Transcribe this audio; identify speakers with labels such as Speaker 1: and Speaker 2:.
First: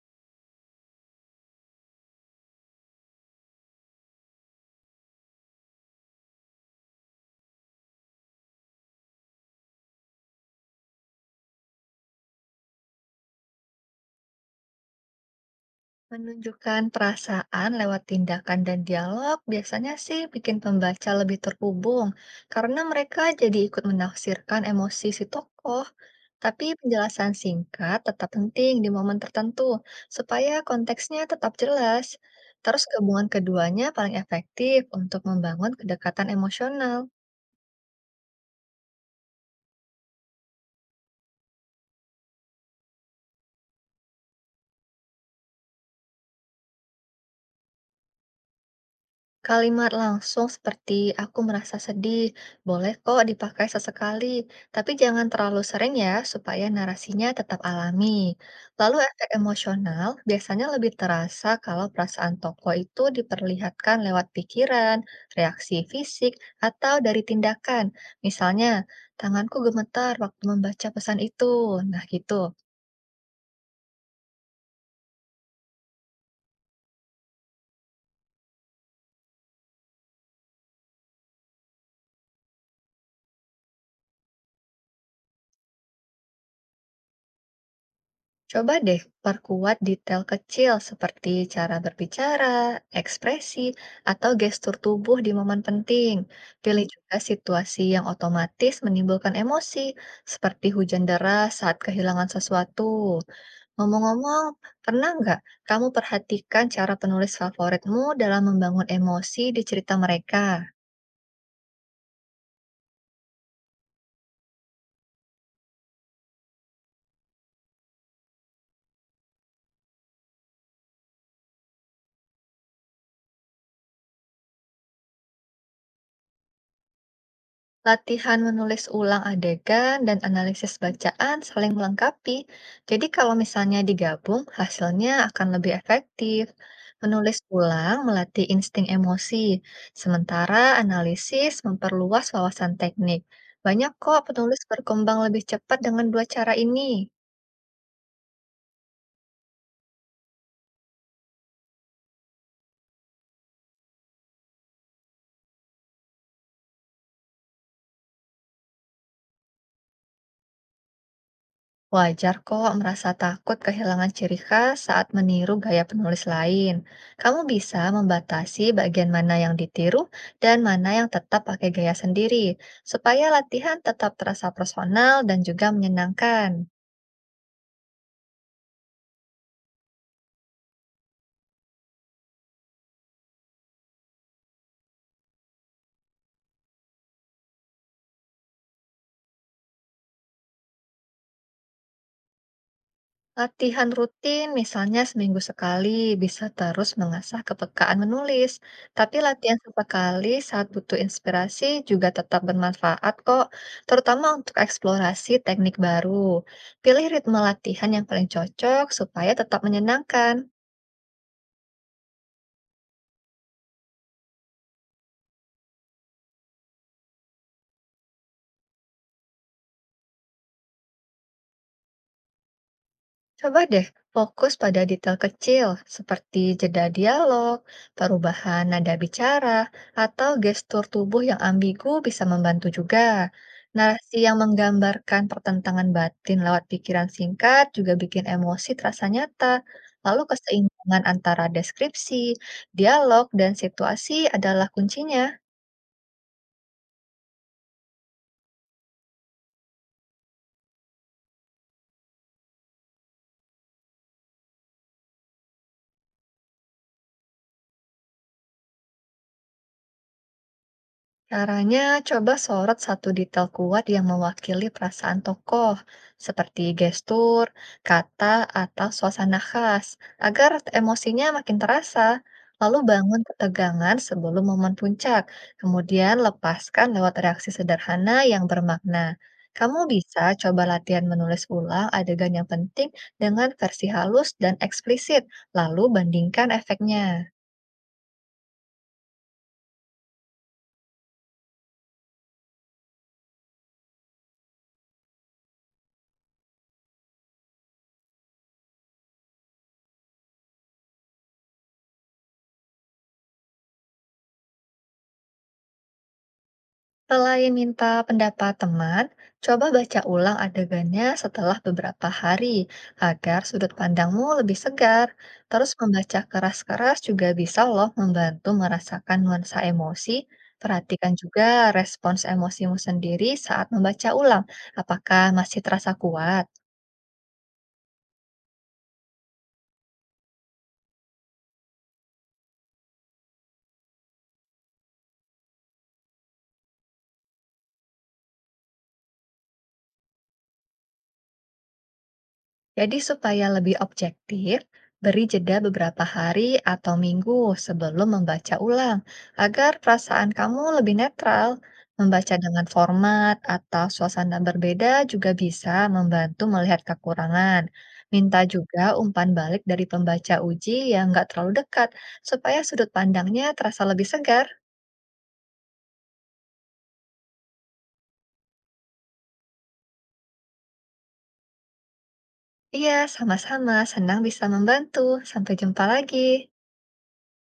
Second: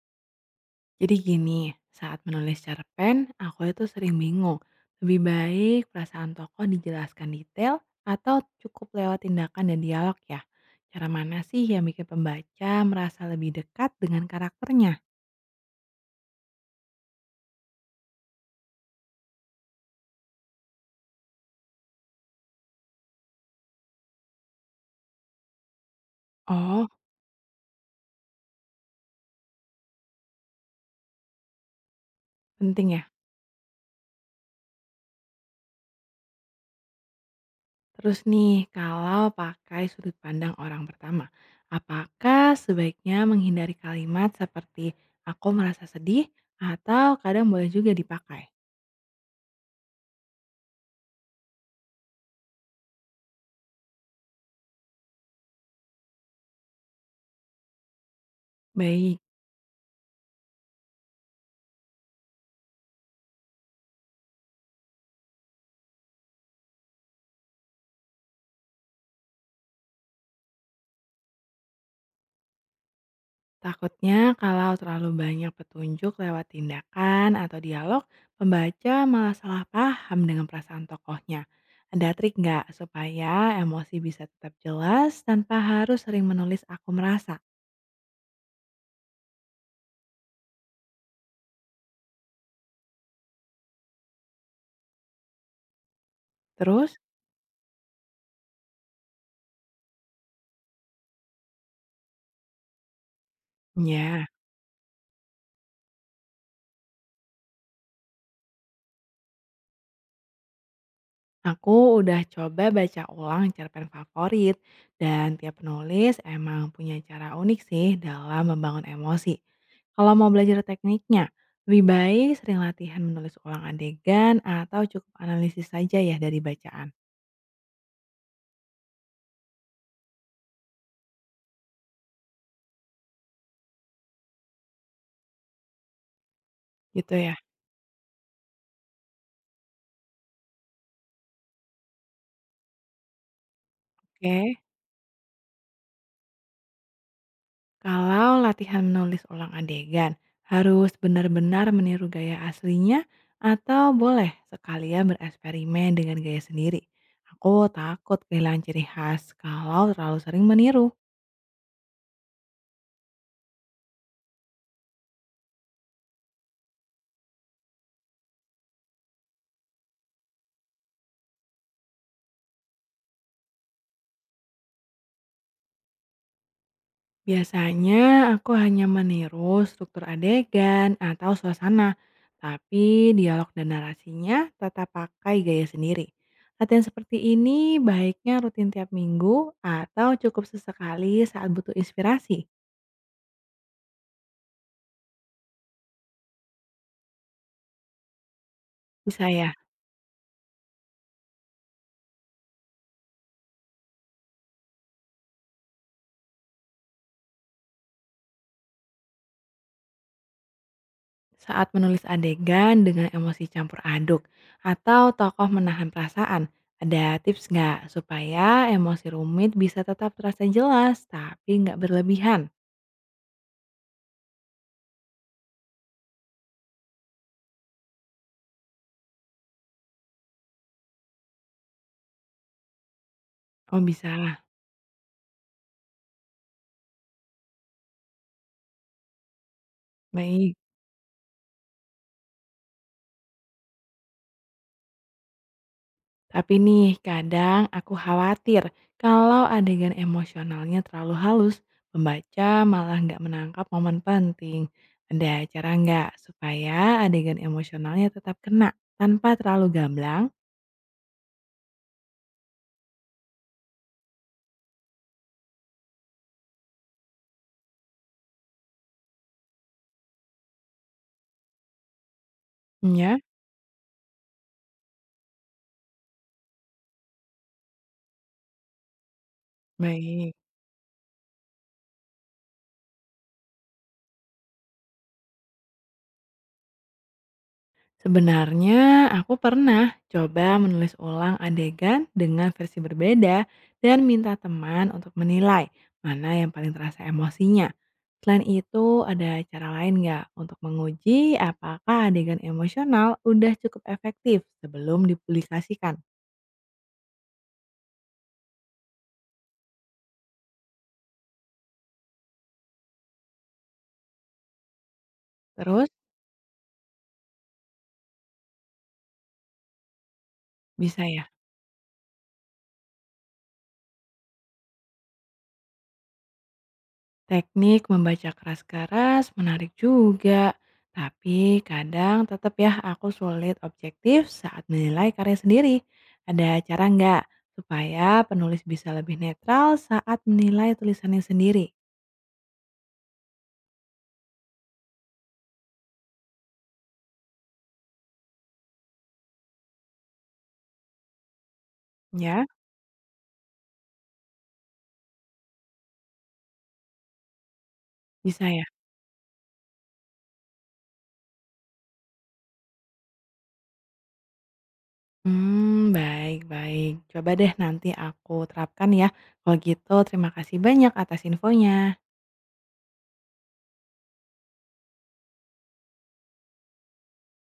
Speaker 1: Jadi gini, saat menulis cerpen, aku itu sering bingung. Lebih baik perasaan tokoh dijelaskan detail atau cukup lewat tindakan dan dialog ya. Cara mana sih yang bikin pembaca merasa lebih dekat dengan karakternya?
Speaker 2: Menunjukkan perasaan lewat tindakan dan dialog biasanya sih bikin pembaca lebih terhubung karena mereka jadi ikut menafsirkan emosi si tokoh. Tapi
Speaker 1: Oh,
Speaker 2: penjelasan singkat tetap penting di momen tertentu supaya konteksnya tetap jelas. Terus
Speaker 1: penting ya.
Speaker 2: gabungan keduanya paling efektif untuk membangun kedekatan emosional.
Speaker 1: Terus nih, kalau pakai sudut pandang orang pertama, apakah sebaiknya menghindari kalimat seperti aku merasa sedih atau kadang boleh juga dipakai?
Speaker 2: Kalimat langsung seperti "aku merasa sedih" boleh kok dipakai sesekali, tapi jangan terlalu sering ya, supaya narasinya tetap alami. Lalu,
Speaker 1: Baik.
Speaker 2: efek emosional biasanya lebih terasa kalau perasaan tokoh itu diperlihatkan lewat pikiran, reaksi fisik, atau dari tindakan. Misalnya, tanganku gemetar waktu membaca pesan itu. Nah, gitu.
Speaker 1: Takutnya kalau terlalu banyak petunjuk lewat tindakan atau dialog, pembaca malah salah paham dengan perasaan tokohnya. Ada trik nggak supaya emosi bisa tetap jelas tanpa harus sering menulis aku merasa?
Speaker 2: Coba deh perkuat detail kecil seperti cara berbicara, ekspresi, atau gestur tubuh di momen penting. Pilih
Speaker 1: Terus,
Speaker 2: juga situasi yang otomatis menimbulkan emosi, seperti hujan deras saat kehilangan sesuatu.
Speaker 1: ya.
Speaker 2: Ngomong-ngomong, pernah nggak kamu perhatikan cara penulis favoritmu dalam membangun emosi di cerita mereka?
Speaker 1: Aku udah coba baca ulang cerpen favorit, dan tiap penulis emang punya cara unik sih dalam membangun emosi. Kalau mau belajar tekniknya, lebih baik sering latihan menulis ulang adegan atau cukup analisis saja ya dari bacaan.
Speaker 2: Latihan menulis ulang adegan dan analisis bacaan saling melengkapi. Jadi kalau misalnya digabung, hasilnya akan lebih efektif.
Speaker 1: Gitu ya.
Speaker 2: Menulis ulang melatih insting emosi, sementara analisis memperluas wawasan teknik. Banyak kok
Speaker 1: Oke.
Speaker 2: penulis berkembang lebih cepat dengan dua cara ini.
Speaker 1: Kalau latihan menulis ulang adegan, harus benar-benar meniru gaya aslinya atau boleh sekalian bereksperimen dengan gaya sendiri. Aku takut kehilangan ciri khas kalau terlalu sering meniru.
Speaker 2: Wajar kok merasa takut kehilangan ciri khas saat meniru gaya penulis lain. Kamu bisa membatasi bagian mana yang ditiru dan mana yang tetap pakai gaya sendiri, supaya latihan tetap terasa personal dan juga menyenangkan.
Speaker 1: Biasanya aku hanya meniru struktur adegan atau suasana, tapi dialog dan narasinya tetap pakai gaya sendiri. Latihan seperti ini baiknya rutin tiap minggu atau cukup sesekali saat butuh inspirasi.
Speaker 2: Latihan rutin, misalnya seminggu sekali, bisa terus mengasah kepekaan menulis. Tapi
Speaker 1: Bisa ya?
Speaker 2: latihan sekali saat butuh inspirasi juga tetap bermanfaat kok, terutama untuk eksplorasi teknik baru. Pilih ritme latihan yang paling cocok supaya tetap menyenangkan.
Speaker 1: Saat menulis adegan dengan emosi campur aduk atau tokoh menahan perasaan, ada tips nggak supaya emosi rumit bisa tetap terasa jelas tapi nggak berlebihan?
Speaker 2: Coba deh fokus pada detail kecil seperti jeda dialog, perubahan nada bicara, atau gestur tubuh yang ambigu bisa membantu juga.
Speaker 1: Oh bisa,
Speaker 2: Narasi yang menggambarkan pertentangan batin lewat pikiran singkat juga bikin emosi terasa nyata. Lalu
Speaker 1: baik.
Speaker 2: keseimbangan antara deskripsi, dialog, dan situasi adalah kuncinya.
Speaker 1: Tapi nih kadang aku khawatir kalau adegan emosionalnya terlalu halus, pembaca malah nggak menangkap momen penting. Ada cara nggak supaya adegan emosionalnya tetap kena tanpa terlalu gamblang?
Speaker 2: Caranya, coba sorot satu detail kuat yang mewakili perasaan tokoh, seperti gestur, kata, atau suasana khas, agar emosinya makin terasa. Lalu
Speaker 1: Ya,
Speaker 2: bangun ketegangan sebelum momen puncak, kemudian lepaskan lewat reaksi sederhana yang bermakna. Kamu bisa
Speaker 1: baik.
Speaker 2: coba latihan menulis ulang adegan yang penting dengan versi halus dan eksplisit, lalu bandingkan efeknya.
Speaker 1: Sebenarnya aku pernah coba menulis ulang adegan dengan versi berbeda dan minta teman untuk menilai mana yang paling terasa emosinya. Selain itu, ada cara lain nggak untuk menguji apakah adegan emosional udah cukup efektif sebelum dipublikasikan?
Speaker 2: Selain minta pendapat teman, coba baca ulang adegannya setelah beberapa hari agar sudut pandangmu lebih segar. Terus
Speaker 1: Terus,
Speaker 2: membaca keras-keras juga bisa loh membantu merasakan nuansa emosi.
Speaker 1: bisa
Speaker 2: Perhatikan
Speaker 1: ya.
Speaker 2: juga respons emosimu sendiri saat membaca ulang, apakah masih terasa kuat.
Speaker 1: Teknik membaca keras-keras menarik juga, tapi kadang tetap ya aku sulit objektif saat menilai karya sendiri. Ada cara nggak supaya penulis bisa lebih netral saat menilai tulisannya sendiri?
Speaker 2: Jadi supaya lebih objektif, beri jeda beberapa hari atau minggu sebelum membaca ulang, agar perasaan kamu lebih netral. Membaca
Speaker 1: Ya,
Speaker 2: dengan format atau suasana berbeda juga bisa membantu melihat kekurangan. Minta
Speaker 1: bisa ya.
Speaker 2: juga umpan balik dari pembaca uji yang nggak terlalu dekat, supaya sudut pandangnya terasa lebih segar.
Speaker 1: Hmm, baik, baik. Coba deh nanti aku terapkan ya. Kalau gitu, terima kasih banyak atas infonya.
Speaker 2: Iya, sama-sama. Senang bisa membantu. Sampai jumpa lagi.